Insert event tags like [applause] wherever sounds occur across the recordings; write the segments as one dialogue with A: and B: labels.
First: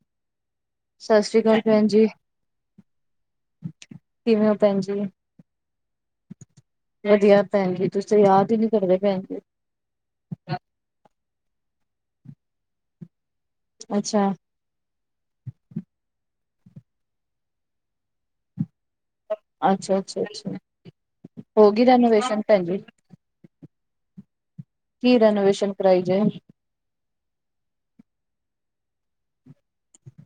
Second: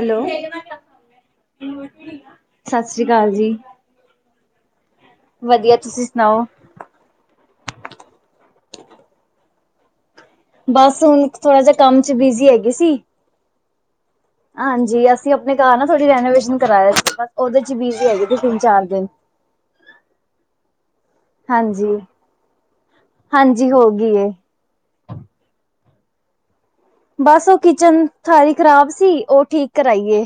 A: Hello
B: ਸਤਿ ਸ੍ਰੀ ਅਕਾਲ ਭੈਣ ਜੀ,
A: ਸਤਿ ਸ੍ਰੀ ਅਕਾਲ ਜੀ
B: ਕਿਵੇਂ ਹੋ ਭੈਣ ਜੀ?
A: ਵਧੀਆ ਤੁਸੀਂ ਸੁਣਾਓ?
B: ਵਧੀਆ ਭੈਣ ਜੀ ਤੁਸੀਂ ਯਾਦ ਹੀ ਨੀ ਕਰਦੇ ਭੈਣ ਜੀ।
A: ਬਸ ਹੁਣ ਥੋੜਾ ਜਿਹਾ ਕੰਮ ਚ ਬਿਜ਼ੀ ਹੈਗੇ ਸੀ।
B: ਅੱਛਾ
A: ਹਾਂਜੀ ਅਸੀਂ ਆਪਣੇ ਘਰ ਨਾ ਥੋੜ੍ਹੀ ਰੈਨਵੋਨੇਸ਼ਨ ਕਰਇਆ ਸੀ ਬੋੜਾ ਉਹਦੇ 'ਚ ਬਿਜੀ ਹੈਗੇ ਸੀ ਤਿੰਨ- ਚਾਰ ਦਿਨ।
B: ਅੱਛਾ- ਅੱਛਾ- ਅੱਛਾ, ਹੋ ਗਈ
A: ਹਾਂਜੀ
B: ਰੈਨੋਵੇਸ਼ਨ ਭੈਣਜੀ।
A: ਹਾਂਜੀ ਹੋ ਗਈ ਏ।
B: ਕੀ ਰੈਨੋਵੇਸ਼ਨ ਕਰਾਈ ਜੇ।
A: ਬਸ ਓ ਕਿਚਨ ਸਾਰੀ ਖ਼ਰਾਬ ਸੀ, ਓ ਠੀਕ ਕਰਾਈ ਏ।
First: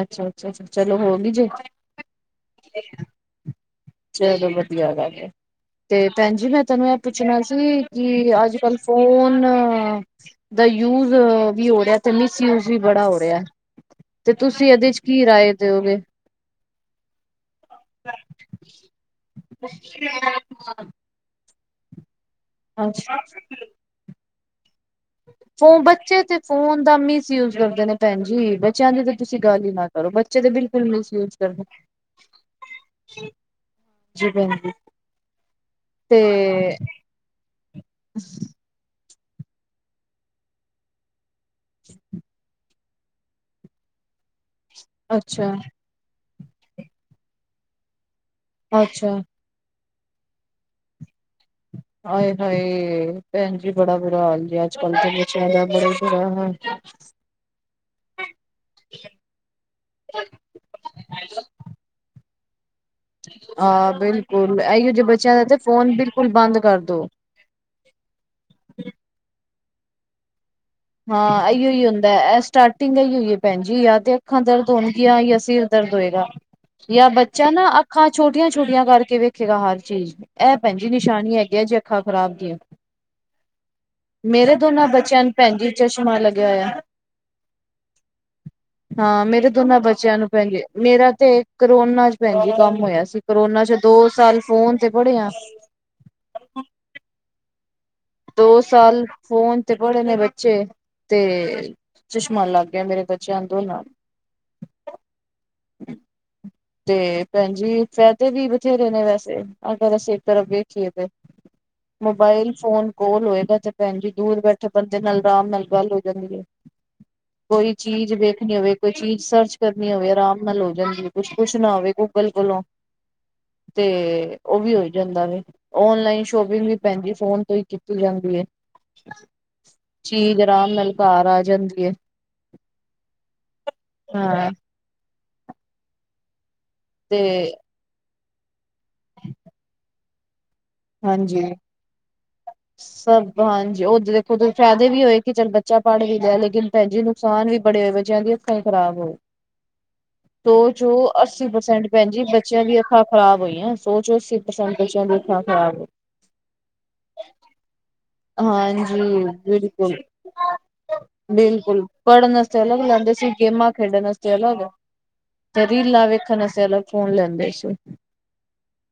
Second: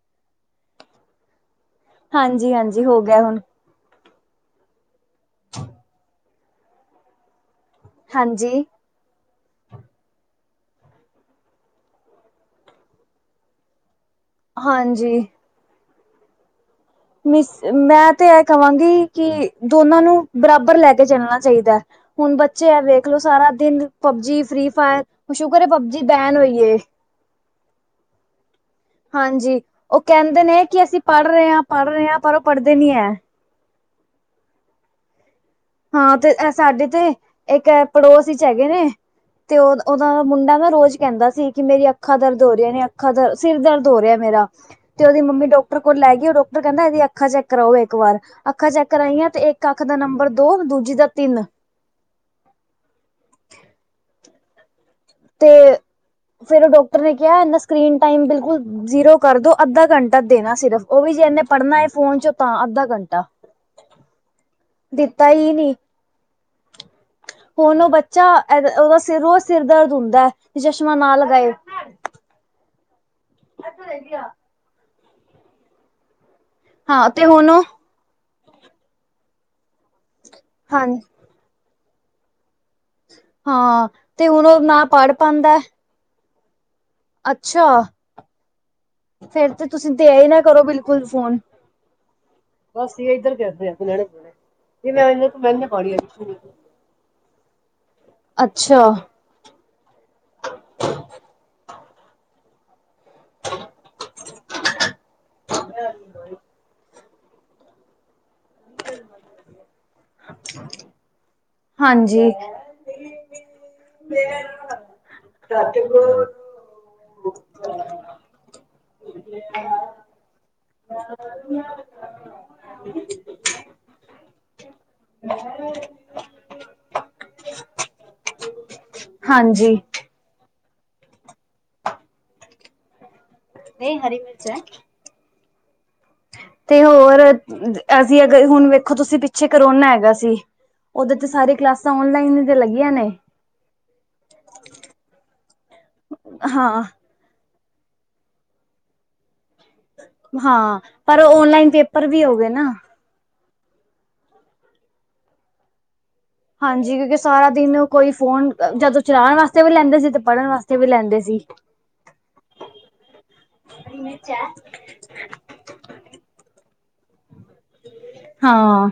B: ਅੱਛਾ-ਅੱਛਾ ਜੀ ਚਲੋ ਹੋ ਗਈ ਜੇ।
A: ਹਾਂਜੀ-ਹਾਂਜੀ ਹੋ ਗਿਆ ਹੁਣ।
B: ਚਲੋ ਵਧੀਆ ਗੱਲ ਏ ਤੇ ਭੈਣ ਜੀ ਮੈਂ ਤੁਆਨੂੰ ਐ ਪੁੱਛਣਾ ਸੀ ਕਿ
A: ਹਾਂਜੀ
B: ਅੱਜ-ਕੱਲ ਫੋਨ ਦਾ ਯੂਜ ਵੀ ਹੋ ਰਯਾ ਤੇ ਮਿਸਯੂਜ ਵੀ ਬੜਾ ਹੋ ਰਯਾ। ਤੇ ਤੁਸੀਂ ਏਦੇ 'ਚ ਕੀ
A: ਹਾਂਜੀ
B: ਰਾਏ ਦਿਉ ਗੇ।
A: ਮਿਸ ਮੈਂ ਤੇ ਐ ਕਵਾਂਗੀ ਕਿ ਦੋਨਾਂ ਨੂੰ ਬਰਾਬਰ ਲੈ ਕੇ ਚੱਲਨਾ ਚਾਈਦੈ। ਹੁਨ ਬੱਚੇ ਐ
B: ਅੱਛਾ।
A: ਵੇਖ ਲੋ ਸਾਰਾ ਦਿਨ ਪਬਜੀ, ਫਰੀ ਫਾਇਰ ਹੁਨ ਸ਼ੁਕਰ ਏ ਪਬਜੀ ਬੈਨ ਹੋਈ ਏ।
B: ਯੂਜ ਕਰਦੇ ਨੇ ਭੈਨ ਜੀ ਬੱ ਬੱਚੇਆਂ ਦੀ ਤਾਂ ਤੁਸੀਂ
A: ਹਾਂਜੀ,
B: ਗੱਲ ਈ ਨਾ
A: ਉਹ
B: ਕਰੋ ਬੱਚੇ
A: ਕਹਿੰਦੇ
B: ਦੇ
A: ਨੇ ਕਿ
B: ਬਿਲਕੁਲ
A: ਅਸੀਂ ਪੜ੍ਹ
B: ਮਿਸਯੂਜ
A: ਰਹੇ ਹਾਂ,
B: ਕਰਦੇ
A: ਪੜ੍ਹ ਰਹੇ ਹਾਂ ਪਰ ਉਹ ਪੜ੍ਹਦੇ ਨੀ ਹੈ।
B: ਜੀ ਭੈਨ ਜੀ।
A: ਹਾਂ ਤੇ ਐ ਸਾਡੇ ਤੇ ਇੱਕ ਐ ਪੜੋਸ 'ਚ ਹੈਗੇ ਨੇ। ਤੇ ਓ ਓਦਾ ਮੁੰਡਾ ਨਾ ਰੋਜ਼ ਕੈਂਦਾ ਸੀ ਕਿ ਮੇਰੀ ਅੱਖਾਂ ਦਰਦ ਹੋ ਰਿਆਂ ਨੇ ਅੱ ਅੱਖਾਂ ਦਰਦ, ਸਿਰ ਦਰਦ ਹੋ ਰਯਾ ਮੇਰਾ ਤੇ ਓਦੀ ਮੰਮੀ
B: ਅੱਛਾ
A: ਡਾਕਟਰ ਓ ਲੈ ਗੀ ਓ ਡਾਕਟਰ ਕੈਂਦਾ ਐਦੀ ਅੱਖਾਂ ਚੈੱਕ ਕਰਾਓ ਇੱਕ ਵਾਰ, ਅੱਖਾਂ ਚੈੱਕ
B: ਅੱਛਾ
A: ਕਰਵਾਈਆਂ ਤੇ ਇੱਕ ਅੱਖ ਦਾ ਨੰਬਰ ਦੋ ਦੂਜੀ ਦਾ ਤਿੰਨ।
B: ਆਏ-ਹਾਏ ਭੈਨ ਜੀ ਬੜਾ ਬੁਰਾਾ ਹਾਲ ਜੇ ਅੱਜ ਬੱਚੇਆਂ
A: ਤੇ
B: ਦਾ ਬੜਾ ਈ ਬੁਰਾ ਹਾਲ
A: ਫੇਰ ਓ ਡਾਕਟਰ ਨੇ ਕਯਾ ਏਂਦਾ ਸਕਰੀਨ ਟਾਈਮ ਬਿਲਕੁਲ ਜ਼ੀਰੋ ਕਰਦੋ, ਅੱਧਾ ਘੰਟਾ ਦੇਨਾ ਸਿਰਫ ਓ ਵੀ ਜੇ ਏਨੇ ਪੜ੍ਹਨਾ ਏ ਫੋਨ ਚੋਂ ਤਾਂ ਅੱਧਾ ਘੰਟਾ।
B: ਹਾਂ ਬਿਲਕੁਲ, ਅਈਓ ਜੇ
A: ਦਿੱਤਾ
B: ਬੱਚੇਆਂ ਦਾ ਤੇ ਫੋਨ ਬਿਲਕੁਲ ਬੰਦ ਕਰਦੋ।
A: ਹੁਨ ਓ ਬੱਚਾ ਏਦਾ ਓਦਾ ਸਿਰ ਰੋਜ਼ ਸਿਰ ਦਰਦ ਹੁੰਦੈ। ਚਸ਼ਮਾ
B: ਹਾਂ ਅਈਓ ਈ ਹੁੰਦੈ, ਐ ਸਟਾਰਟਿੰਗ ਅਈਓ ਈ ਐ ਭੈਣ ਜੀ ਯਾ ਤੇ ਅੱਖਾਂ ਦਰਦ [unintelligible] ਯਾ ਸਿਰ ਦਰਦ ਹੋਏਗਾ ਯਾ
A: ਹਾਂ ਤੇ ਹੁਣ
B: ਬੱਚਾ
A: ਉਹ
B: ਨਾਂ ਅੱਖ ਅੱਖਾਂ ਛੋਟੀਆਂ ਛੋਟੀਆਂ ਕਰਕੇ ਵੇਖੇਗਾ ਹਰ ਚੀਜ਼, ਐ ਭੈਨ
A: ਹਾਂ
B: ਜੀ ਨਿਸ਼ਾਨੀ ਹੈਗੀਆ ਜੇ ਅੱਖਾਂ ਖ਼ਰਾਬ ਦੀਆਂ।
A: ਹਾਂ ਤੇ ਹੁਨ ਓ ਨਾ ਪੜ੍ਹ ਪਾਂਦੈ।
B: ਚਸ਼ਮਾਂ ਲੱਗਿਆ ਹੋਏਆ।
A: ਅੱਛਾ!
B: ਹਾਂ ਮੇਰੇ
A: ਫੇਰ ਤੇ
B: ਦੋਨਾਂ
A: ਤੁਸੀਂ ਦੇ
B: ਬੱਚੇਆਂ ਨੂੰ
A: ਹੀ ਨਾ
B: ਭੈਨ ਜੀ
A: ਕਰੋ ਬਿਲਕੁਲ
B: ਮੇਰਾ ਤੇ
A: ਫੋਨ
B: ਕਰੋਨਾ 'ਚ ਭੈਣ ਜੀ ਕੰਮ
A: ਬਸ
B: ਹੋਏਆ
A: ਇਹ
B: ਸੀ।
A: ਇੱਧਰ
B: ਕਰੋਨਾ
A: ਕਰਦੇ ਆ
B: 'ਚ ਦੋ
A: ਲੈਣੇ ਪਣੇ
B: ਸਾਲ ਫੋਨ ਤੇ
A: ਇਹ ਮੈਂ
B: ਪੜ੍ਹੇ ਆ।
A: ਇਹਨਾਂ [unintelligible]
B: ਦੋ
A: ਅੱਛਾ
B: ਸਾਲ ਫੋਨ ਤੇ ਪੜ੍ਹੇ ਨੇ ਬੱਚੇ ਤੇ ਚਸ਼ਮਾ ਲੱਗ ਗਯਾ ਮੇਰੇ ਬੱਚੇਆਂ ਦੋਨਾਂ ਨੂੰ।
A: [inaudible]
B: ਤੇ ਭੈਨ ਜੀ ਫ਼ੈਦੇ ਵੀ ਬਥੇਰੇ ਨੇ ਵੈਸੇ ਅਗਰ ਅਸੀਂ ਇੱਕ ਤਰਫ ਵੇਖੀਏ ਤੇ
A: ਹਾਂਜੀ
B: ਮੋਬਾਇਲ ਫੋਨ ਕੋਲ ਹੋਏਗਾ ਤੇ ਭੈਨ ਜੀ ਦੂਰ ਬੈਠੇ ਬੰਦੇ ਨਾਲ ਆਰਾਮ ਨਾਲ ਗੱਲ ਹੋ ਜਾਂਦੀ ਐ। ਕੋਈ ਚੀਜ਼ ਵੇਖਨੀ ਹੋਵੇ, ਕੋਈ ਚੀਜ਼ ਸਰਚ ਕਰਨੀ ਹੋਵੇ, ਆਰਾਮ ਨਾਲ ਹੋ ਜਾਂਦੀ ਐ। ਕੁਛ ਪੁੱਛਨਾ ਹੋਵੇ ਗੂਗਲ ਕੋਲੋਂ ਤੇ ਓ ਵੀ ਹੋ ਜਾਂਦਾ ਵੇ ਓਨਲਾਈਨ ਸ਼ੋਪਿੰਗ ਵੀ ਭੈਨ ਜੀ ਫੋਨ ਤੋਂ ਈ ਕੀਤੀ ਜਾਂਦੀ ਏ।
A: ਹਾਂਜੀ।
B: ਚੀਜ਼ ਅਰਾਮ ਨਾਲ ਘਰ ਆ ਜਾਂਦੀ ਏ।
A: ਨਈ ਹਰੀ ਮਿਰਚ
B: ਹਾਂ।
A: ਐ। ਤੇ ਹੋਰ ਅਸੀਂ ਅਗਰ ਹੁਨ ਵੇਖੋ ਤੁਸੀਂ ਪਿੱਛੇ ਕਰੋਨਾ ਹੈਗਾ ਸੀ ਓਦੇ ਤੇ
B: ਹਾਂਜੀ
A: ਸਾਰੇ ਕਲਾਸਾਂ ਔਨਲਾਈਨ
B: ਸਭ ਹਾਂਜੀ, ਓ ਦੇਖੋ ਤੁਸੀ ਫੈਦੇ ਵੀ ਹੋਏ ਕਿ ਚੱਲ ਬੱਚਾ ਪੜ੍ਹ ਕੇ ਰੇਆ, ਲੇਕਿਨ
A: ਹਾਂ
B: ਭੈਣ ਜੀ ਨ ਨੁਕਸਾਨ ਵੀ ਬੜੇ ਹੋਏ, ਬੱਚਿਆਂ ਦੀਆ ਅੱਖਾ ਈ ਖਰਾਬ ਹੋ ਸੌ
A: ਹਾਂ
B: ਚੋਂ
A: ਪਰ
B: ਅੱਸੀ
A: ਓਨਲਾਈਨ
B: ਪ੍ਰਸੈਂਟ
A: ਪੇਪਰ
B: ਭੈਣ ਜੀ
A: ਵੀ ਹੋ ਗਏ
B: ਬੱਚਿਆਂ
A: ਨਾ
B: ਦੀ ਅੱਖਾਂ ਖਰਾਬ ਹੋਈਆਂ, ਸੌ ਚੋਂ ਅੱਸੀ ਪ੍ਰਸੈਂਟ ਬੱਚੇਆਂ ਦੀ ਅੱਖਾ ਖਰਾਬ
A: ਹਾਂਜੀ, ਕਿਉਂਕਿ ਸਾਰਾ ਦਿਨ ਕੋਈ ਫੋਨ
B: ਹਾਂਜੀ
A: ਜਦੋਂ ਚਲਾਣ ਵਾਸਤੇ ਵੀ
B: ਬਿਲਕੁਲ
A: ਲੈਂਦੇ ਸੀ, ਤੇ ਪੜ੍ਹਨ ਵਾਸਤੇ ਵੀ ਲੈਂਦੇ ਸੀ।
B: ਪੜਨ ਆਸਤੇ ਅਲੱਗ ਲੈਂਦੇ ਸੀ, ਗੇਮਾਂ ਖੇਡਣ ਆਸਤੇ ਅਲੱਗ। ਤੇ ਰੀਲਾਂ ਵੇਖਣ ਆਸਤੇ ਅਲੱਗ ਫੋਨ ਲੈਂਦੇ ਸੀ।
A: ਹਾਂ।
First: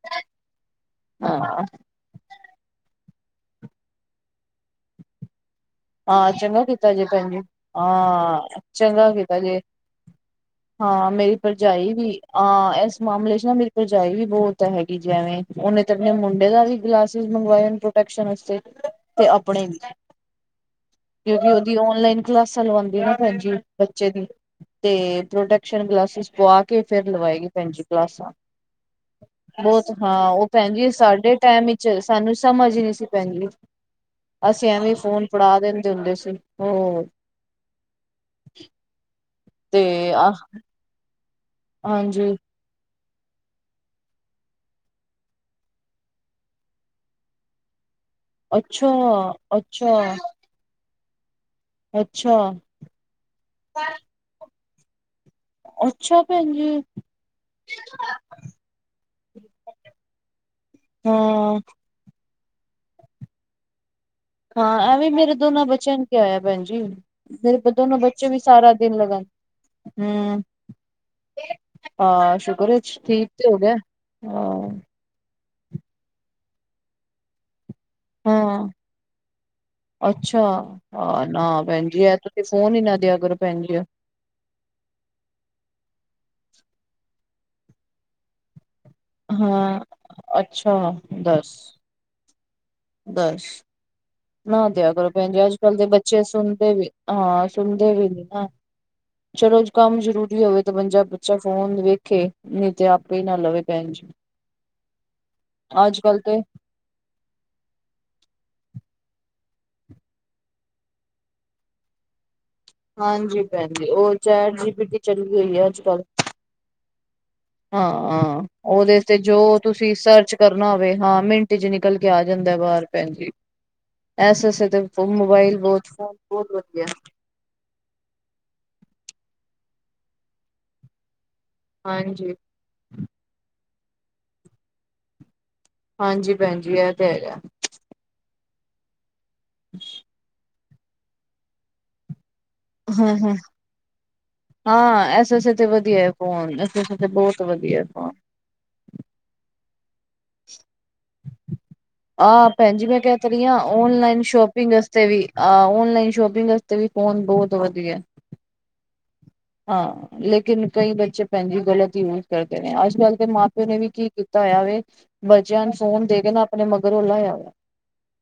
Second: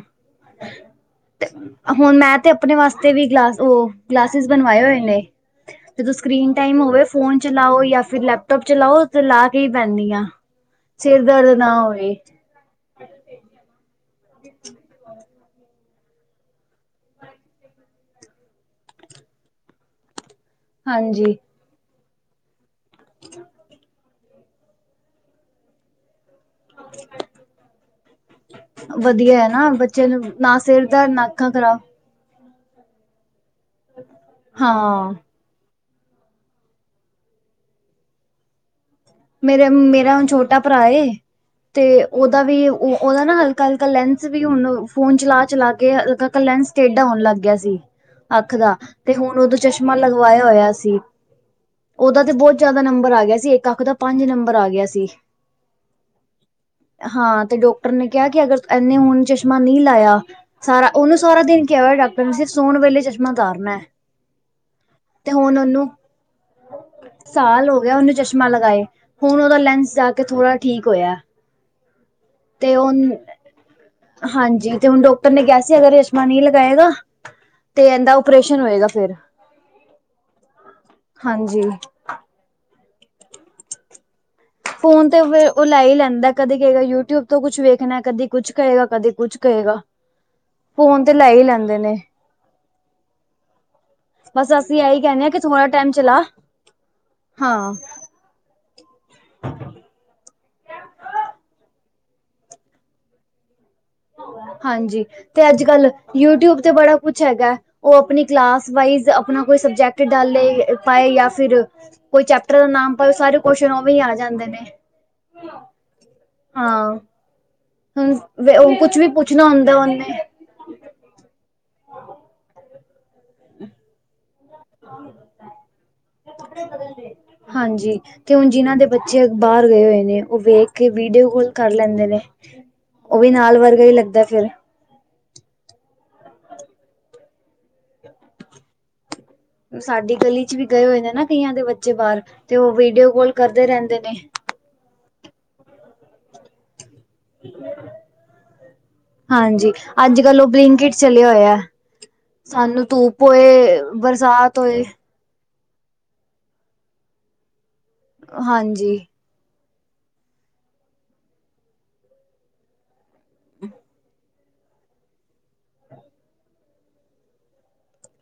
B: ਹਾਂ
A: ਹੁਣ, ਮੈਂ ਤੇ ਆਪਣੇ ਵਾਸਤੇ ਵੀ ਗਲਾਸ ਉਹ ਗਲਾਸਿਸ ਬਣਵਾਏ ਹੋਏ ਨੇ।
B: [inaudible]
A: ਜਦੋਂ
B: ਹਾਂ
A: ਸਕਰੀਨ
B: ਚੰਗਾ
A: ਟਾਈਮ
B: ਕੀਤਾ
A: ਹੋਵੇ
B: ਜੇ ਭੈਣ ਜੀ
A: ਫੋਨ ਚਲਾਓ ਜਾਂ ਫਿਰ
B: ਹਾਂ,
A: ਲੈਪਟੋਪ ਚਲਾਓ
B: ਚੰਗਾ
A: ਤੇ
B: ਕੀਤਾ
A: ਲਾ
B: ਜੇ।
A: ਕੇ ਹੀ ਬਹਿੰਦੀ ਹਾਂ।
B: ਹਾਂ,
A: ਸਿਰ
B: ਮੇਰੀ
A: ਦਰਦ ਨਾ
B: ਭਰਜਾਈ
A: ਹੋਵੇ
B: ਵੀ ਆਂ ਏਸ ਮਾਮਲੇ ਚ ਨਾ ਮੇਰੀ ਭਰਜਾਈ ਵੀ ਬੋਤ ਹੈਗੀ ਜੇ ਐਵੇਂ ਓਨੇ ਤੇ ਆਪਣੇ ਮੁੰਡੇ ਦਾ ਵੀ ਗਲਾਸਿਸ ਮੰਗਵਾਏ ਹਨ ਪ੍ਰੋਟੈਕਸ਼ਨ ਆਸਤੇ, ਤੇ ਅਪਨੇ ਵੀ।
A: ਹਾਂਜੀ।
B: ਕਿਉਂਕਿ ਓਦੀ ਔਨਲਾਈਨ ਕਲਾਸਾਂ ਲਵਾਂਦੀ ਆ ਨਾ ਫੇਰ ਚੇ ਦੀ ਤੇ ਪ੍ਰੋਟਕਸ਼ਨ ਗਲਾਸਿਸ ਪਵਾ ਕੇ, ਫੇਰ ਲਵਾਏਗੀ ਭੈਣਜੀ ਕਲਾਸਾਂ।
A: ਵਧੀਆ ਹੈ ਨਾ
B: ਬੋਤ
A: ਬੱਚੇ ਨੂੰ
B: ਹਾਂ, ਓ
A: ਨਾ
B: ਭੈਣ
A: ਸਿਰ
B: ਜੀ
A: ਦਰਦ ਨਾ
B: ਸਾਡੇ
A: ਅੱਖਾਂ
B: ਟਾਈਮ
A: ਖ਼ਰਾਬ
B: ਚ ਸਾਨੂੰ ਸਮਝ ਈਨੀ ਸੀ ਭੈਣਜੀ, ਅਸੀ ਐਵੇਂ ਈ
A: ਹਾਂ।
B: ਫੋਨ ਫੜਾ ਦਿੰਦੇ ਹੁੰਦੇ ਸੀ ਹੋਰ।
A: ਮੇਰੇ
B: ਤੇ
A: ਮੇਰਾ ਛੋਟਾ ਭਰਾ ਏ, ਤੇ
B: ਹਾਂਜੀ
A: ਓਦਾ ਵੀ ਉ ਓਦਾ ਨਾ ਹਲਕਾ-ਹਲਕਾ ਲੈਂਸ ਵੀ ਹੁਣ ਫੋਨ ਚਲਾ-ਚਲਾ ਕੇ ਹਲਕਾ ਕ ਲੈਂਸ ਟੇਡਾ ਹੋਣ ਲੱਗ ਗਯਾ ਸੀ। ਅੱਖ ਦਾ
B: ਅੱਛਾ,
A: ਤੇ ਹੁਣ, ਓਦੋਂ
B: ਅੱਛਾ,
A: ਚਸ਼ਮਾ ਲਗਵਾਇਆ ਹੋਯਾ ਸੀ। ਓਦਾ ਤੇ
B: ਅੱਛਾ,
A: ਬੋਤ ਜਾਦਾ ਨੰਬਰ ਆ ਗਿਆ ਸੀ, ਇੱਕ ਅੱਖ ਦਾ ਪੰਜ ਨੰਬਰ ਆ ਗਯਾ ਸੀ।
B: ਅੱਛਾ, ਭੈਣ ਜੀ!
A: ਹਾਂ, ਤੇ ਡਾਕਟਰ ਨੇ ਕੇਆ ਕਿ ਅਗਰ ਏਨੇ ਹੁਨ ਚਸ਼ਮਾ ਨੀ ਲਾਯਾ ਸਾਰਾ ਓਨੂੰ ਸਾਰਾ
B: ਹਾਂ,
A: ਦਿਨ ਕੇਆ ਹੋਯਾ ਡਾਕਟਰ ਨੇ ਸਿਰਫ ਸੋਣ ਵੇਲੇ ਚਸ਼ਮਾ ਤਾਰਨੈ।
B: ਹਾਂ, ਐਵੇਂ ਮੇਰੇ ਦੋਨਾਂ ਬੱਚਿਆਂ ਨੂੰ ਕੇਆਂ ਹੋਇਆ ਭੈਣ ਜੀ,
A: ਸਾਲ
B: ਮੇਰੇ
A: ਹੋ ਗਿਆ
B: ਦੋਨੋ
A: ਉਹਨੂੰ
B: ਬੱਚੇ ਵੀ
A: ਚਸ਼ਮਾ
B: ਸਾਰਾ
A: ਲਗਾਏ
B: ਦਿਨ ਲੱ
A: ਹੁਣ ਓਦਾ ਲੈਂਸ ਜਾ ਕੇ ਥੋੜਾ ਠੀਕ ਹੋਇਆ।
B: ਹਾਂ, ਸੁਕਰ
A: ਤੇ
B: ਏ ਚ
A: ਉਹ
B: ਠੀਕ ਤੇ ਹੋ ਗੇਆ, ਹਾਂ।
A: ਹਾਂਜੀ ਤੇ ਹੁਣ ਡਾਕਟਰ ਨੇ ਕੇਆ ਸੀ ਅਗਰ ਚਸ਼ਮਾ ਨਈਂ ਲਗਾਏਗਾ ਤੇ ਏਨਦਾ ਓਪਰੇਸ਼ਨ
B: ਹਾਂ।
A: ਹੋਏਗਾ ਫੇਰ,
B: ਅੱਛਾ,
A: ਹਾਂਜੀ।
B: ਤੇ ਫੋਨ ਈ ਨਾ ਦੇਆ ਕਰੋ, ਭੈਣਜੀ।
A: ਫੋਨ ਤੇ ਫੇਰ ਓ ਲੈਈ ਲੈਂਦਾ ਕਦੇ ਕਏਗਾ ਯੂਟਿਊਬ ਤੋਂ ਕੁਛ ਵੇਖਣਾ, ਕਦੇ ਕੁਛ ਕਏਗਾ ਕਦੇ ਕੁਛ ਕਏਗਾ
B: ਹਾਂ, ਅੱਛਾ
A: ਫੋਨ ਤੇ ਲੈਈ
B: ਦੱਸ,
A: ਲੈਂਦੇ ਨੇ।
B: ਦੱਸ।
A: ਬਸ
B: ਨਾ
A: ਅਸੀਂ
B: ਦੇਆ
A: ਇਹੀ
B: ਕਰੋ
A: ਕਹਿੰਦੇ ਹਾਂ ਕਿ
B: ਭੈਣਜੀ,
A: ਥੋੜਾ
B: ਅੱਜ-ਕੱਲ ਦੇ
A: ਟਾਈਮ ਚਲਾ
B: ਬੱਚੇ ਸੁਣਦੇ ਵੀ ਹਾਂ, ਸੁਣਦੇ ਵੀ ਨੀ ਨਾ। ਚਲੋ, ਕੰਮ ਜਰੂਰੀ ਹੋਵੇ ਤਾਂ ਬੰਦਾ ਬੱਚਾ ਫੋਨ ਵੇਖੇ, ਨਈਂ ਤੇ ਆਪੇ ਈ ਨਾ ਲਵੇ। ਭੈਣ ਜੀ।
A: ਹਾਂਜੀ, ਤੇ ਅੱਜ-ਕੱਲ
B: ਅੱਜ ਕੱਲ
A: ਯੂਟਿਊਬ ਤੇ ਬੜਾ ਕੁਛ ਹੈਗਾ। ਓ ਅਪਨੀ ਕਲਾਸ ਵਾਈਜ ਅਪਨਾ ਕੋਈ ਸਬਜੈਕਟ ਡਾਲੇ, ਪਾਏ ਯਾਂ ਫਿਰ ਕੋਈ ਚੈਪਟਰ ਦਾ ਨਾਮ ਪਵੇ, ਸਾਰੇ
B: ਹਾਂਜੀ ਭੈਣ
A: ਕੋਸ਼ਚਣ
B: ਜੀ
A: ਓਵੇਂ ਈ ਆ
B: ਉਹ
A: ਜਾਂਦੇ
B: ਚੈਟ
A: ਨੇ।
B: ਜੀ ਪੀ ਟੀ ਚੱਲੀ
A: ਹਾਂ।
B: ਹਾਂ-ਹਾਂ,
A: ਹੁਣ ਕੁਛ
B: ਓਦੇ
A: ਵੀ
B: ਤੇ ਜੋ
A: ਪੁੱਛਣਾ ਹੁੰਦਾ
B: ਤੁਸੀਂ
A: ਉਹਨੇ
B: ਸਰਚ ਕਰਨਾ ਹੋਵੇ ਹਾਂ, ਮਿੰਟ ਚ ਨਿਕਲ ਕੇ ਆ ਜਾਂਦੈ ਬਾਰ ਭੈਣ ਜੀ ਐਸਸ ਮੋਬਾਇਲ ਫੋਨ ਬੋਤ-ਬੋਤ ਵਧੀਆ।
A: ਹਾਂਜੀ, ਤੇ ਹੁਣ ਜਿਨਾਂ ਦੇ ਬੱਚੇ ਬਾਹਰ ਗਏ ਹੋਏ ਨੇ ਉਹ ਵੇਖਕੇ ਵੀਡੀਓ ਕੋਲ ਕਰ ਲੈਂਦੇ ਨੇ,
B: ਹਾਂਜੀ।
A: ਉਹ ਵੀ ਨਾਲ ਵਰਗਾ ਈ ਲੱਗਦਾ ਫਿਰ।
B: ਹਾਂਜੀ ਭੈਣਜੀ, ਐ ਤੇ ਹੈਗਾ।
A: ਸਾਡੀ ਗਲੀ'ਚ ਵੀ ਗਏ ਹੋਏ ਨੇ ਨਾ ਕਈਆਂ ਦੇ ਬੱਚੇ ਬਾਹਰ, ਤੇ ਉਹ ਵੀਡੀਓ
B: ਹਾਂ
A: ਕੋਲ
B: ਹਾਂ
A: ਕਰਦੇ ਰਹਿੰਦੇ ਨੇ।
B: ਹਾਂ, ਐਸੇ ਅਸਤੇ ਵਧੀਆ ਏ ਫੋਨ, ਇਸ ਅਸਤੇ ਤੇ ਬਹੁਤ ਵਧੀਆ ਏ ਫੋਨ।
A: ਹਾਂਜੀ, ਅੱਜ-ਕੱਲ ਉਹ ਬਲਿੰਕੀਟ ਚਲਿਆ ਹੋਇਆ।
B: ਆਹ ਭੈਣ
A: ਸਾਨੂੰ
B: ਜੀ ਮੈਂ ਕਹਿ
A: ਧੂਪ
B: ਤਾ ਰਹੀ ਹਾਂ,
A: ਹੋਏ
B: ਔਨਲਾਈਨ
A: ਬਰਸਾਤ
B: ਸ਼ੋਪਿੰਗ
A: ਹੋਏ
B: ਅਸਤੇ ਵੀ ਆ ਔਨਲਾਈਨ ਸ਼ੋਪਿੰਗ ਵਾਸਤੇ ਵੀ, ਫੋਨ ਬਹੁਤ ਵਧੀਆ।
A: ਹਾਂਜੀ।
B: ਹਾਂ ਲੇਕਿਨ ਕਈ ਬੱਚੇ ਭੈਣਜੀ ਗ਼ਲਤ ਯੂਜ ਕਰਦੇ ਨੇ, ਅੱਜ-ਕੱਲ ਤੇ ਮਾਂ-ਪਿਓ ਨੇ ਵੀ ਕੀ ਕੀਤਾ ਹੋਇਆ ਵੇ ਬੱਚਿਆਂ ਨੂੰ ਫੋਨ ਦੇਕੇ ਨਾ ਆਪਣੇ ਮਗਰੋਂ ਲਾਇਆ ਵੇ।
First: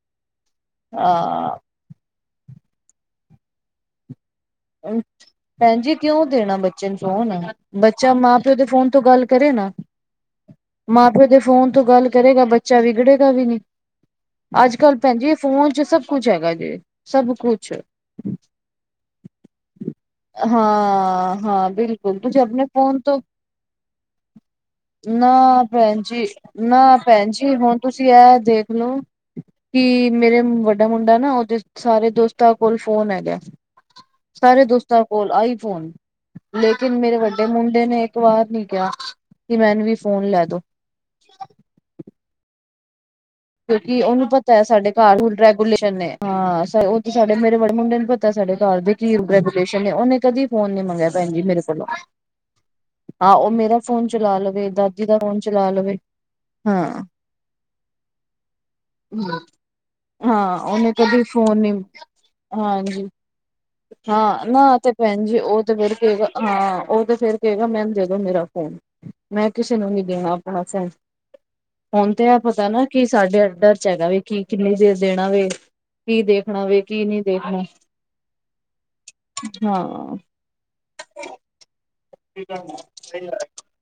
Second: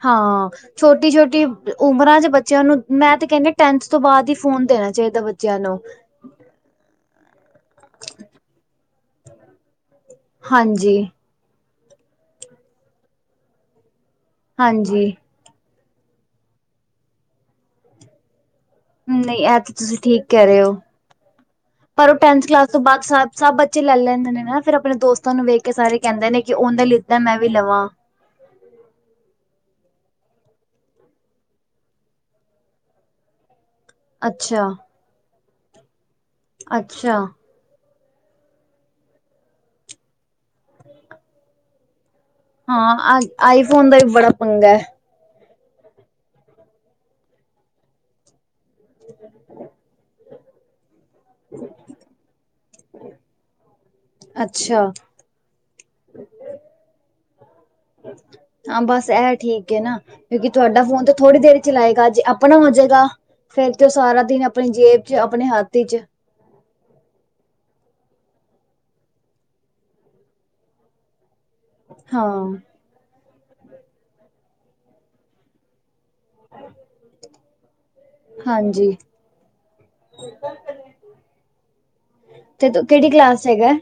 A: ਹਾਂ ਛੋਟੀ-ਛੋਟੀ ਉਮਰਾਂ'ਚ ਬੱਚਿਆਂ ਨੂੰ, ਮੈਂ ਤੇ ਕਹਿੰਨੀ ਆ ਟੈਂਨਥ ਤੋਂ ਬਾਅਦ ਈ ਫੋਨ ਦੇਣਾ ਚਾਹੀਦਾ ਬੱਚਿਆਂ ਨੂੰ।
B: ਭੈਣ ਜੀ ਕਿਉਂ ਦੇਣਾ ਬੱਚੇ ਨੂੰ ਫੋਨ? ਬੱਚਾ ਮਾਂ-ਪਿਓ ਦੇ ਫੋਨ ਤੋਂ ਗੱਲ ਕਰੇ ਨਾ।
A: ਹਾਂਜੀ
B: ਮਾਂ-ਪਿਓ ਦੇ ਫ਼ੋਨ ਤੋਂ ਗੱਲ ਕਰੇਗਾ ਬੱਚਾ ਵਿਗੜੇਗਾ ਵੀ ਨਹੀ। ਅੱਜ-ਕੱਲ
A: ਹਾਂਜੀ
B: ਭੈਣ ਜੀ ਫੋਨ'ਚ ਸਭ ਕੁਛ ਹੈਗਾ ਜੇ, ਸਭ ਕੁਛ।
A: ਨਹੀਂ, ਇਹ ਤਾਂ ਤੁਸੀਂ ਠੀਕ ਕਹਿ ਰਹੇ ਓ,
B: ਹਾਂ ਹਾਂ
A: ਪਰ ਉਹ
B: ਬਿਲਕੁਲ ਤੁਸੀਂ
A: ਟੈਂਨਥ
B: ਆਪਣੇ
A: ਕਲਾਸ ਤੋਂ
B: ਫੋਨ
A: ਬਾਅਦ ਸਭ, ਸਭ ਬੱਚੇ ਲੈ ਲੈਂਦੇ ਨੇ ਨਾ‌‌। ਫਿਰ ਅਪਣੇ ਦੋਸਤਾਂ ਨੂੰ
B: ਨਾ
A: ਵੇਖਕੇ ਸਾਰੇ
B: ਭੈਣ
A: ਕਹਿੰਦੇ ਨੇ, ਕਿ ਉਹਨੇ ਲਿੱਤਾ ਮੈਂ ਵੀ ਲਵਾਂ‌।
B: ਯਾ, ਦੇਖਲੋ। ਕੀ, ਮੇਰੇ ਵੱਡਾ ਮੁੰਡਾ ਨਾ ਉਹਦੇ ਸਾਰੇ ਦੋਸਤਾਂ ਕੋਲ ਫੋਨ ਹੈਗਾ। ਸਾਰੇ
A: ਅੱਛਾ
B: ਦੋਸਤਾਂ ਕੋਲ ਆਈਫੋਨ, ਲੇਕਿਨ ਮੇਰੇ
A: ਅੱਛਾ
B: ਵੱਡੇ ਮੁੰਡੇ ਨੇ ਤੋ ਬਾਦ ਨੀ ਕਿਹਾ, ਕਿ ਮੈਨੂੰ ਵੀ ਫੋਨ ਲੈਦੋ।
A: ਹਾਂ, ਆ
B: ਕਿਉਂਕਿ, ਉਹਨੂੰ ਪਤਾ ਐ ਸਾਡੇ ਘਰ ਹੁ ਡਰੈ ਲੇਸ਼ਨ ਨੇ, ਹਾਂ, ਉਹ ਤੇ ਸਾਡੇ ਮੇਰੇ ਬੜੇ ਮੁੰਡੇ ਨੂੰ ਪਤਾ ਸਾਡੇ ਘਰ ਦੇ ਕੀ ਰੈਗੂਲੇਸ਼ਨ ਨੇ, ਉਹਨੇ ਕਦੀ ਫੋਨ ਨੀ ਮੰਗਿਆ ਭੈਣ ਜੀ ਮੇਰੇ ਕੋਲੋ, ਆ ਉਹ ਮੇਰਾ ਫੋਨ ਚਲਾ ਲਵੇ,
A: ਅੱਛਾ
B: ਦਾਦੀ ਦਾ ਫੋਨ ਚਲਾ ਲਵੇ, ਹਾਂ।
A: [inaudible] ਹਾਂ ਬਸ, ਐ ਠੀਕ ਏ ਨਾ, ਕਿਉਂਕਿ
B: ਹਾਂ
A: ਤੁਹਾਡਾ
B: ਉਹਨੇ
A: ਫੋਨ ਤੇ
B: ਕਦੀ
A: ਥੋੜੀ ਦੇਰ
B: ਨੀ
A: ਚਲਾਏਗਾ, ਜੇ ਆਪਣਾ
B: ਹਾਂਜੀ
A: ਹੋਜੇਗਾ ਫਿਰ ਤੇ ਉਹ ਸਾਰਾ ਦਿਨ
B: ਹਾਂ ਨਾ
A: ਆਪਣੀ
B: ਤੇ
A: ਜੇਬ'ਚ,
B: ਭੈਣ ਜੀ
A: ਆਪਣੇ
B: ਉਹ ਤੇ ਫੇਰ
A: ਹੱਥੀ'ਚ
B: ਕਹੇਗਾ ਹਾਂ, ਉਹ ਤੇ ਫਿਰ ਕੇਗਾ, ਮੈਨੂੰ ਦੇਦੋ ਮੇਰਾ ਫੋਨ। ਮੈਂ ਕਿਸੇ ਨੂੰ ਨੂੰ ਨੀ ਦੇਣਾ, ਆਪਣਾ ਫੋਨ। ਹੁਣ ਤੇ ਐ
A: ਹਾਂ
B: ਪਤਾ ਨਾ ਕਿ ਸਾਡੇ ਅੰਡਰ'ਚ ਹੈਗਾ ਵੇ ਕਿ ਕਿੰਨੀ ਦੇਰ ਦੇਣਾ ਵੇ। ਕੀ ਦੇਖਣਾ ਵੇ, ਕੀ ਨਹੀਂ ਦੇਖਣਾ।
A: ਹਾਂਜੀ।
B: ਹਾਂ।
A: ਤੇ, ਤੂ ਕਿਹੜੀ ਕਲਾਸ'ਚ ਹੈਗਾ?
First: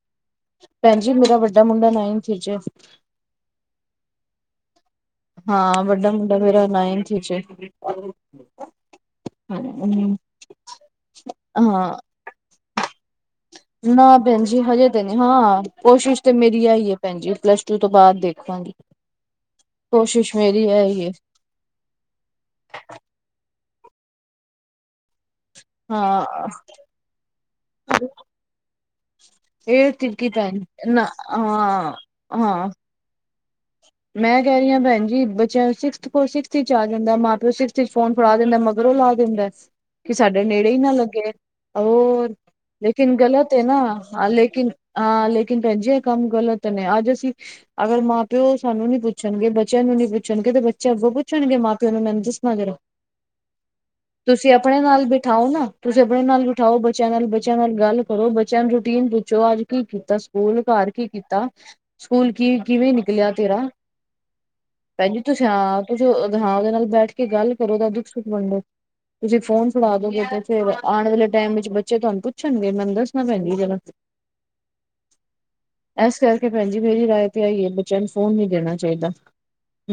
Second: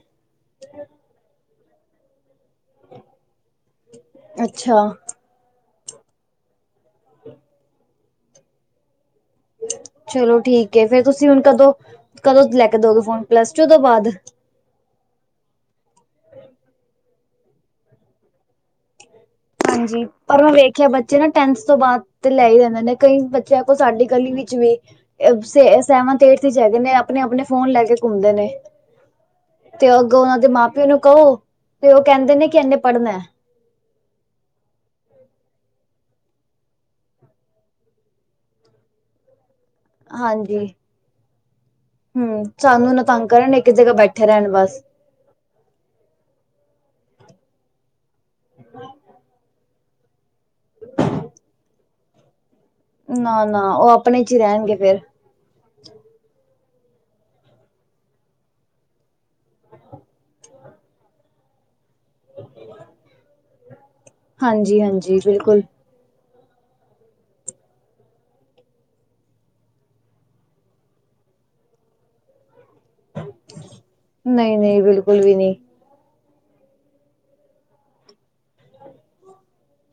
B: ਭੈਣ ਜੀ ਮੇਰਾ ਵੱਡਾ ਮੁੰਡਾ ਨਾਈਂਥ'ਚ ਏ।
A: ਅੱਛਾ।
B: ਹਾਂ, ਵੱਡਾ ਮੁੰਡਾ ਮੇਰਾ ਨਾਈੰਨਥ'ਚ ਏ।
A: ਚਲੋ ਠੀਕ ਏ, ਫੇਰ ਤੁਸੀਂ ਹੁਣ ਕਦੋਂ,
B: ਹਾਂ
A: ਕਦੋਂ ਲੈਕੇ ਦੋਗੇ ਫੋਨ? ਪਲੱਸ ਟੂ ਤੋਂ
B: ਨਾ
A: ਬਾਅਦ
B: ਭੈਣ ਜੀ ਹਜੇ ਤੇ ਨੀ ਹਾਂ, ਕੋਸ਼ਿਸ਼ ਤੇ ਮੇਰੀ ਐਈ ਏ। ਭੈਣਜੀ ਪਲੱਸ-ਟੂ ਤੋਂ ਬਾਅਦ ਦੇਖਾਂਗੀ।
A: ਹਾਂਜੀ,
B: ਕੋਸ਼ਿਸ਼
A: ਪਰ ਮੈਂ
B: ਮੇਰੀ
A: ਵੇਖਿਆ
B: ਇਹੀ ਏ
A: ਬੱਚੇ ਨਾ ਟੈਂਨਥ ਤੋ ਬਾਅਦ ਤੇ ਲੈ ਈ ਆਂਦੇ ਨੇ ਕਈ ਬੱਚੇ ਸਾਡੀ ਗਲੀ ਵਿੱਚ ਵੀ ਨੇ, ਐ ਸੇ ਸੈਵੰਥ ਏਰਥ
B: ਹਾਂ
A: ਵਿੱਚ ਹੈਗੇ ਨੇ, ਐਹ ਆਪਣੇ-ਆਪਣੇ ਫੋਨ ਲੈ ਕੇ ਘੁੰਮਦੇ ਨੇ।
B: ਇਹ
A: ਤੇ ਅੱਗੋਂ
B: ਤਿਰਕੀ
A: ਉਨਾਂ ਦੇ
B: ਭੈਣ
A: ਮਾਂ-ਪਿਓ ਨੂੰ
B: ਨਾ
A: ਕਓ, ਤੇ
B: ਹਾਂ
A: ਓਹ ਕਹਿੰਦੇ ਨੇ ਕਿ
B: ਹਾਂ
A: ਐਨੇ ਪੜ੍ਹਨੈ
B: ਮੈਂ ਕੈਹ ਰੀ ਆਂ ਭੈਨ ਜੀ ਬੱਚਿਆਂ ਸਿਕਸਥ ਕੋਲ ਸਿਕਸਥ ਸਿਕਸਥ ਇਚ ਆ ਜਾਂਦੈ ਮਾਂ-ਪਿਓ ਸਿਕਸਥ ਇਚ ਫੋਨ ਫੜਾ ਦੇਂਦੈ, ਮਗਰੋਂ ਲਾ ਦੇਂਦੈ। ਕਿ ਸਾਡੇ
A: ਹਾਂਜੀ
B: ਨੇੜੇ ਈ ਨਾ ਲੱਗੇ, ਔਰ,
A: ਹਮ ਸਾਨੂੰ ਨਾ
B: ਲੇਕਿਨ
A: ਤੰਗ
B: ਗਲਤ
A: ਕਰਨ
B: ਏ
A: ਇੱਕ ਜਗ੍ਹਾ ਬੈਠੇ
B: ਨਾ
A: ਰਹਿਣ
B: ਲੇਕਿਨ
A: ਬਸ
B: ਹਾਂ, ਲੇਕਿਨ ਭੈਨਜੀ ਏ ਕੰਮ ਗ਼ਲਤ ਨੇ, ਅੱਜ ਅਸੀਂ ਅਗਰ ਮਾਂ ਪਿਓ ਸਾਨੂੰ ਨੀ ਪੁੱਛਨਗੇ ਬੱਚਿਆਂ ਨੂੰ ਨੀ ਪੁੱਛਣਗੇ ਤੇ ਬੱਚੇ ਅੱਗੋਂ ਪੁੱਛਣਗੇ ਮਾਂ-ਪਿਓ ਨੂੰ, ਮੈਨ ਦੱਸਣਾ ਜਰਾ।
A: ਨਾ-ਨਾ, ਓਹ ਆਪਣੇ ਚ ਈ ਰਹਿਣਗੇ ਫੇਰ।
B: ਠਾਓ ਨਾ ਤੁਸੀਂ ਆਪਣੇ ਨਾਲ ਬਿਠਾਓ ਬੱਚਿਆਂ ਨਾਲ ਬੱਚਿਆਂ ਨਾਲ ਗੱਲ ਕਰੋ। ਬੱਚਿਆਂ ਨੂੰ ਰੂਟੀਨ ਪੁ ਛੋ ਅੱਜ ਕੀ ਕੀਤਾ ਸਕੂਲ, ਘਰ ਕੀ ਕੀਤਾ, ਸਕੂਲ ਕੀ ਕਿਵੇਂ ਨਿਕਲਿਆ, ਤੇਰਾ?
A: ਹਾਂਜੀ ਹਾਂਜੀ
B: ਭੈਨਜੀ ਤੁਸੀਂ
A: ਬਿਲਕੁਲ
B: ਆਪ ਤੁਸੀ ਓਹਦੇ ਨਾਲ ਬੈਠ ਕੇ ਗੱਲ ਕਰੋ, ਓਦਾ ਦੁੱਖ-ਸੁੱਖ ਵੰਡੋ। ਤੁਸੀਂ ਫੋਨ ਫੜਾ ਦੋਂਗੇ ਤੇ ਫੇਰ ਆਣ ਵਾਲੇ ਟੈਮ ਵਿੱਚ ਬੱਚੇ ਤੁਹਾਨੂੰ ਪੁੱਛਣਗੇ। ਮੈਨ ਦਸ ਪੁੱਛਣਾ ਭੈਨਜੀ, ਜਰਾ।
A: ਨਹੀਂ ਨਹੀਂ ਬਿਲਕੁਲ ਵੀ ਨਹੀਂ
B: ਐਸ ਕਰਕੇ ਭੈਣ ਜੀ ਮੇਰੀ ਰਾਏ ਤੇ ਐਈ ਐ ਬੱਚਿਆਂ ਨੂੰ ਫੋਨ ਨੀ ਦੇਣਾ ਚਾਈਦਾ।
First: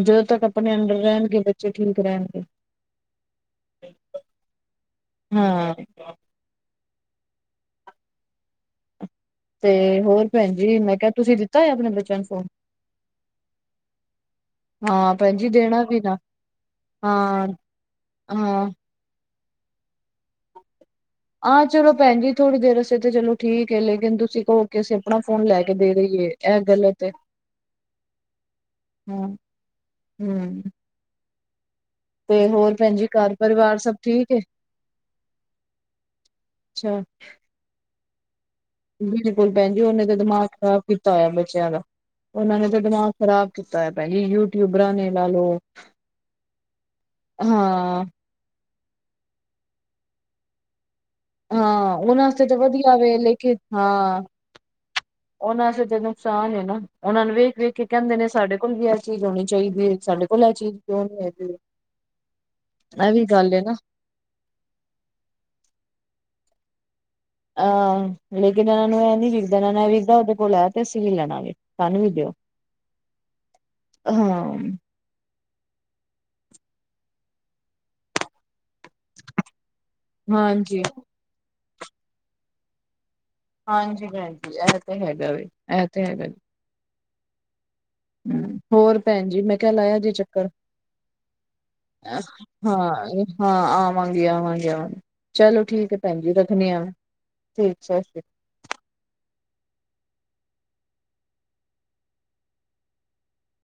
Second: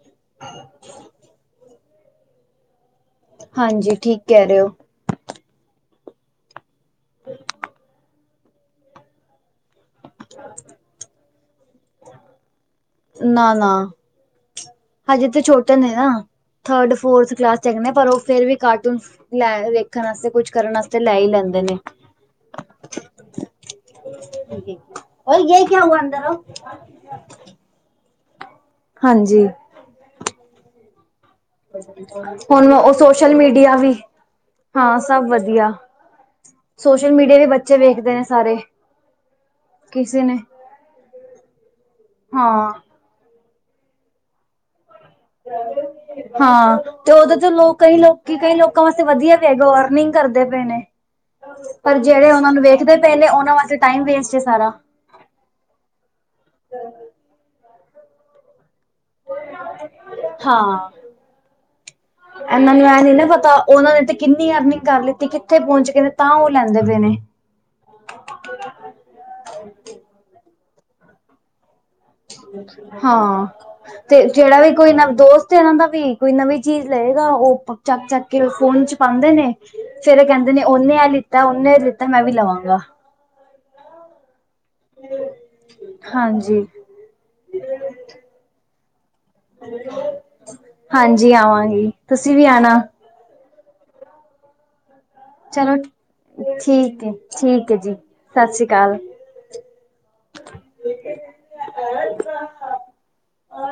B: ਜਦੋਂ ਤੱਕ ਆਪਣੇ ਅੰਡਰ ਰਹਿਣਗੇ ਬੱਚੇ, ਠੀਕ ਰਹਿਣਗੇ।
A: ਹਾਂਜੀ, ਠੀਕ ਕੈਹ ਰਹੇ ਓ।
B: ਹਾਂ।
A: [inaudible]
B: ਤੇ ਹੋਰ ਭੈਣ ਜੀ, ਮੈਂ ਕਿਆ ਤੁਸੀਂ ਦਿੱਤਾ ਹੋਇਐ ਆਪਣੇ ਬੱਚਿਆਂ ਨੂੰ ਫੋਨ?
A: ਨਾ-ਨਾ।
B: ਹਾਂ
A: ਹਜੇ
B: ਭੈਣ
A: ਤੇ
B: ਜੀ
A: ਛੋਟੇ
B: ਦੇਣਾ
A: ਨੇ
B: ਵੀ
A: ਨਾ, ਥਰਡ-ਫੋਰਥ
B: ਹਾਂ
A: ਕਲਾਸ ਚ ਹੇਗੈ ਨੇ, ਪਰ ਓ ਫੇਰ ਵੀ
B: ਹਾਂ
A: ਕਾਰਟੂਨਸ ਲੈ ਵੇਖਣ ਆਸਤੇ, ਕੁਛ ਕਰਨ ਆਸਤੇ
B: ਆਂ ਚਲੋ ਭੈਨ ਜੀ ਥੋੜੀ ਦੇਰ ਆਸਤੇ ਤੇ ਚਲੋ ਠੀਕ ਏ ਲੇਕਿਨ ਤੁਸੀਂ ਕੳ ਕੇ ਅਸੀਂ ਆਪਣਾ
A: ਓਏ
B: ਫੋਨ ਲੈ
A: ਯੇ
B: ਕੇ
A: ਕਿਆ
B: ਦੇ
A: ਹੁਆ ਅੰਦਰ
B: ਦੇਈਏ
A: ਆਓ।
B: ਇਹ ਗਲਤ ਹੈ, ਹੁੰ,
A: ਹਾਂਜੀ
B: ਹੁੰ।
A: ਹੁਨ ਓਹ
B: ਭੈਣ ਜੀ ਘਰ
A: ਸੋਸ਼ਲ-ਮੀਡੀਆ
B: ਪਰਿਵਾਰ
A: ਵੀ।
B: ਸਭ ਠੀਕ ਹੈ
A: ਹਾਂ, ਸਭ ਵਦੀਆ।
B: ਅੱਛਾ
A: ਸੋਸ਼ਲ-ਮੀਡੀਆ ਵੀ ਬੱਚੇ ਵੇਖਦੇ ਨੇ ਸਾਰੇ।
B: ਬਿਲਕੁਲ ਭੈਨ ਜੀ ਓਨੇ ਤੇ
A: ਕਿਸੇ ਨੇ
B: ਦਿਮਾਗ ਖਰਾਬ ਕੀਤਾ ਹੋਇਆ ਬੱਚਿਆਂ ਦਾ। ਓਨਾਂ ਨੇ
A: ਹਾਂ
B: ਤਾਂ ਦਿਮਾਗ ਖਰਾਬ ਕੀਤਾ ਹੋਇਆ ਏ, ਭੈਨ ਜੀ। ਯੂ ਟਊਬਰਾ ਨੇ ਨਾਲ
A: ਹਾਂ, ਤੇ ਓਹ ਤੇ ਚਲੋ ਕਈ
B: ਹਾਂ
A: ਲੋਕ ਕਿ ਕਈ ਲੋਕਾਂ ਵਾਸਤੇ ਵਧੀਆ ਵੀ ਹੈਗਾ, ਓ ਅਰਨਿੰਗ ਕਰਦੇ ਪਏ ਨੇ।
B: ਹਾਂ
A: ਪਰ
B: ਉਹਨਾਂ
A: ਜਿਹੜੇ
B: ਵਾਸਤੇ
A: ਓਨਾ
B: ਤਾਂ
A: ਨੂੰ ਵੇਖਦੇ
B: ਵਧੀਆ
A: ਪਏ
B: ਵੇ
A: ਨੇ, ਓਨਾਂ ਵਾਸਤੇ ਟਾਈਮ ਵੇਸਟ ਏ ਸਾਰਾ।
B: ਉਨਾਂ ਆਸਤੇ ਤੇ ਨੁਕਸਾਨ ਏ ਨਾ। ਓਹਨਾ ਨੂੰ ਵੇਖ-ਵੇਖ ਕੇ ਕਹਿੰਦੇ ਨੇ ਸਾਡੇ ਕੋਲ ਵੀ ਐ ਚੀਜ ਹੋਨੀ ਚਾਹੀਦੀ ਏ। ਸਾਡੇ ਕੋਲ ਐਹ ਚੀਜ ਕਿਓਂ ਨੀ ਹੈਗੀ।
A: ਏਨਾਂ ਨੂੰ ਐਂ
B: ਇਹ
A: ਨੀ
B: ਵੀ
A: ਨਾ ਪਤਾ
B: ਗੱਲ ਏ
A: ਉਨਾਂ ਨੇ ਤੇ ਕਿੰਨੀ ਅਰਨਿੰਗ ਕਰ ਲੀ ਕਿ ਕਿੱਥੇ ਪਹੁੰਚ ਗਏ ਨੇ ਤਾਂ ਓਹ ਲੈਂਦੇ ਪਏ ਨੇ।
B: ਆ ਲੇਕਿਨ ਐਨਾਂ ਨੂੰ ਏਹ ਨੀ ਵਿਖਦਾ ਐਨਾਂ ਨੇ ਵਿਖਦਾ ਓਹਦੇ ਕੋਲ ਹੈ ਤੇ ਅਸੀਂ ਵੀ ਲੈਣਾਂ ਏ। ਸਾਨੂੰ ਵੀ ਦਿਓ।
A: ਹਾਂ ਤੇ
B: ਹਾਂ
A: ਜਿਹੜਾ ਵੀ ਕੋਈ ਨਵਜੋਸ਼ ਤੇ ਐਹਨਾਂ ਦਾ ਵੀ ਕੋਈ ਨਵੀਂ ਚੀਜ਼ ਲਏਗਾ, ਓਹ ਚੱਕ-ਚੱਕ ਕੇ ਫੋਨ ਚ ਪਾਂਦੇ ਨੇ, ਫੇਰ ਐ ਕੇਂਦੇ ਨੇ
B: ਹਾਂਜੀ
A: ਓਨੇ ਐ ਲਿੱਤਾ ਓਨੇ ਓ ਲਿੱਤਾ, ਮੈਂ ਵੀ ਲਵਾਂਗਾ।
B: ਹਾਂਜੀ-ਹਾਂਜੀ ਐ ਤੇ ਹੈਗਾ ਵੇ ਐ ਤੇ ਹੈਗਾ
A: ਹਾਂਜੀ
B: ਹੋਰ ਭੈਨਜੀ, ਮੈਂ ਕਿਆ ਲਾਇਆ ਜੇ ਚੱਕਰ
A: ਹਾਂਜੀ ਆਵਾਂਗੀ,
B: ਹਾਂ
A: ਤੁਸੀਂ ਵੀ ਆਣਾ।
B: ਹਾਂ ਆਵਾਂਗੀ, ਆਵਾਂਗੀ, ਆਵਾਂਗੀ। ਚਲੋ ਠੀਕ ਹੈ ਭੈਣ ਜੀ ਰੱਖਣੀ ਆ, ਠੀਕ ਐ
A: ਸਸ ਸ਼੍ਰੀ ਅਕਾਲ।
B: [inaudible]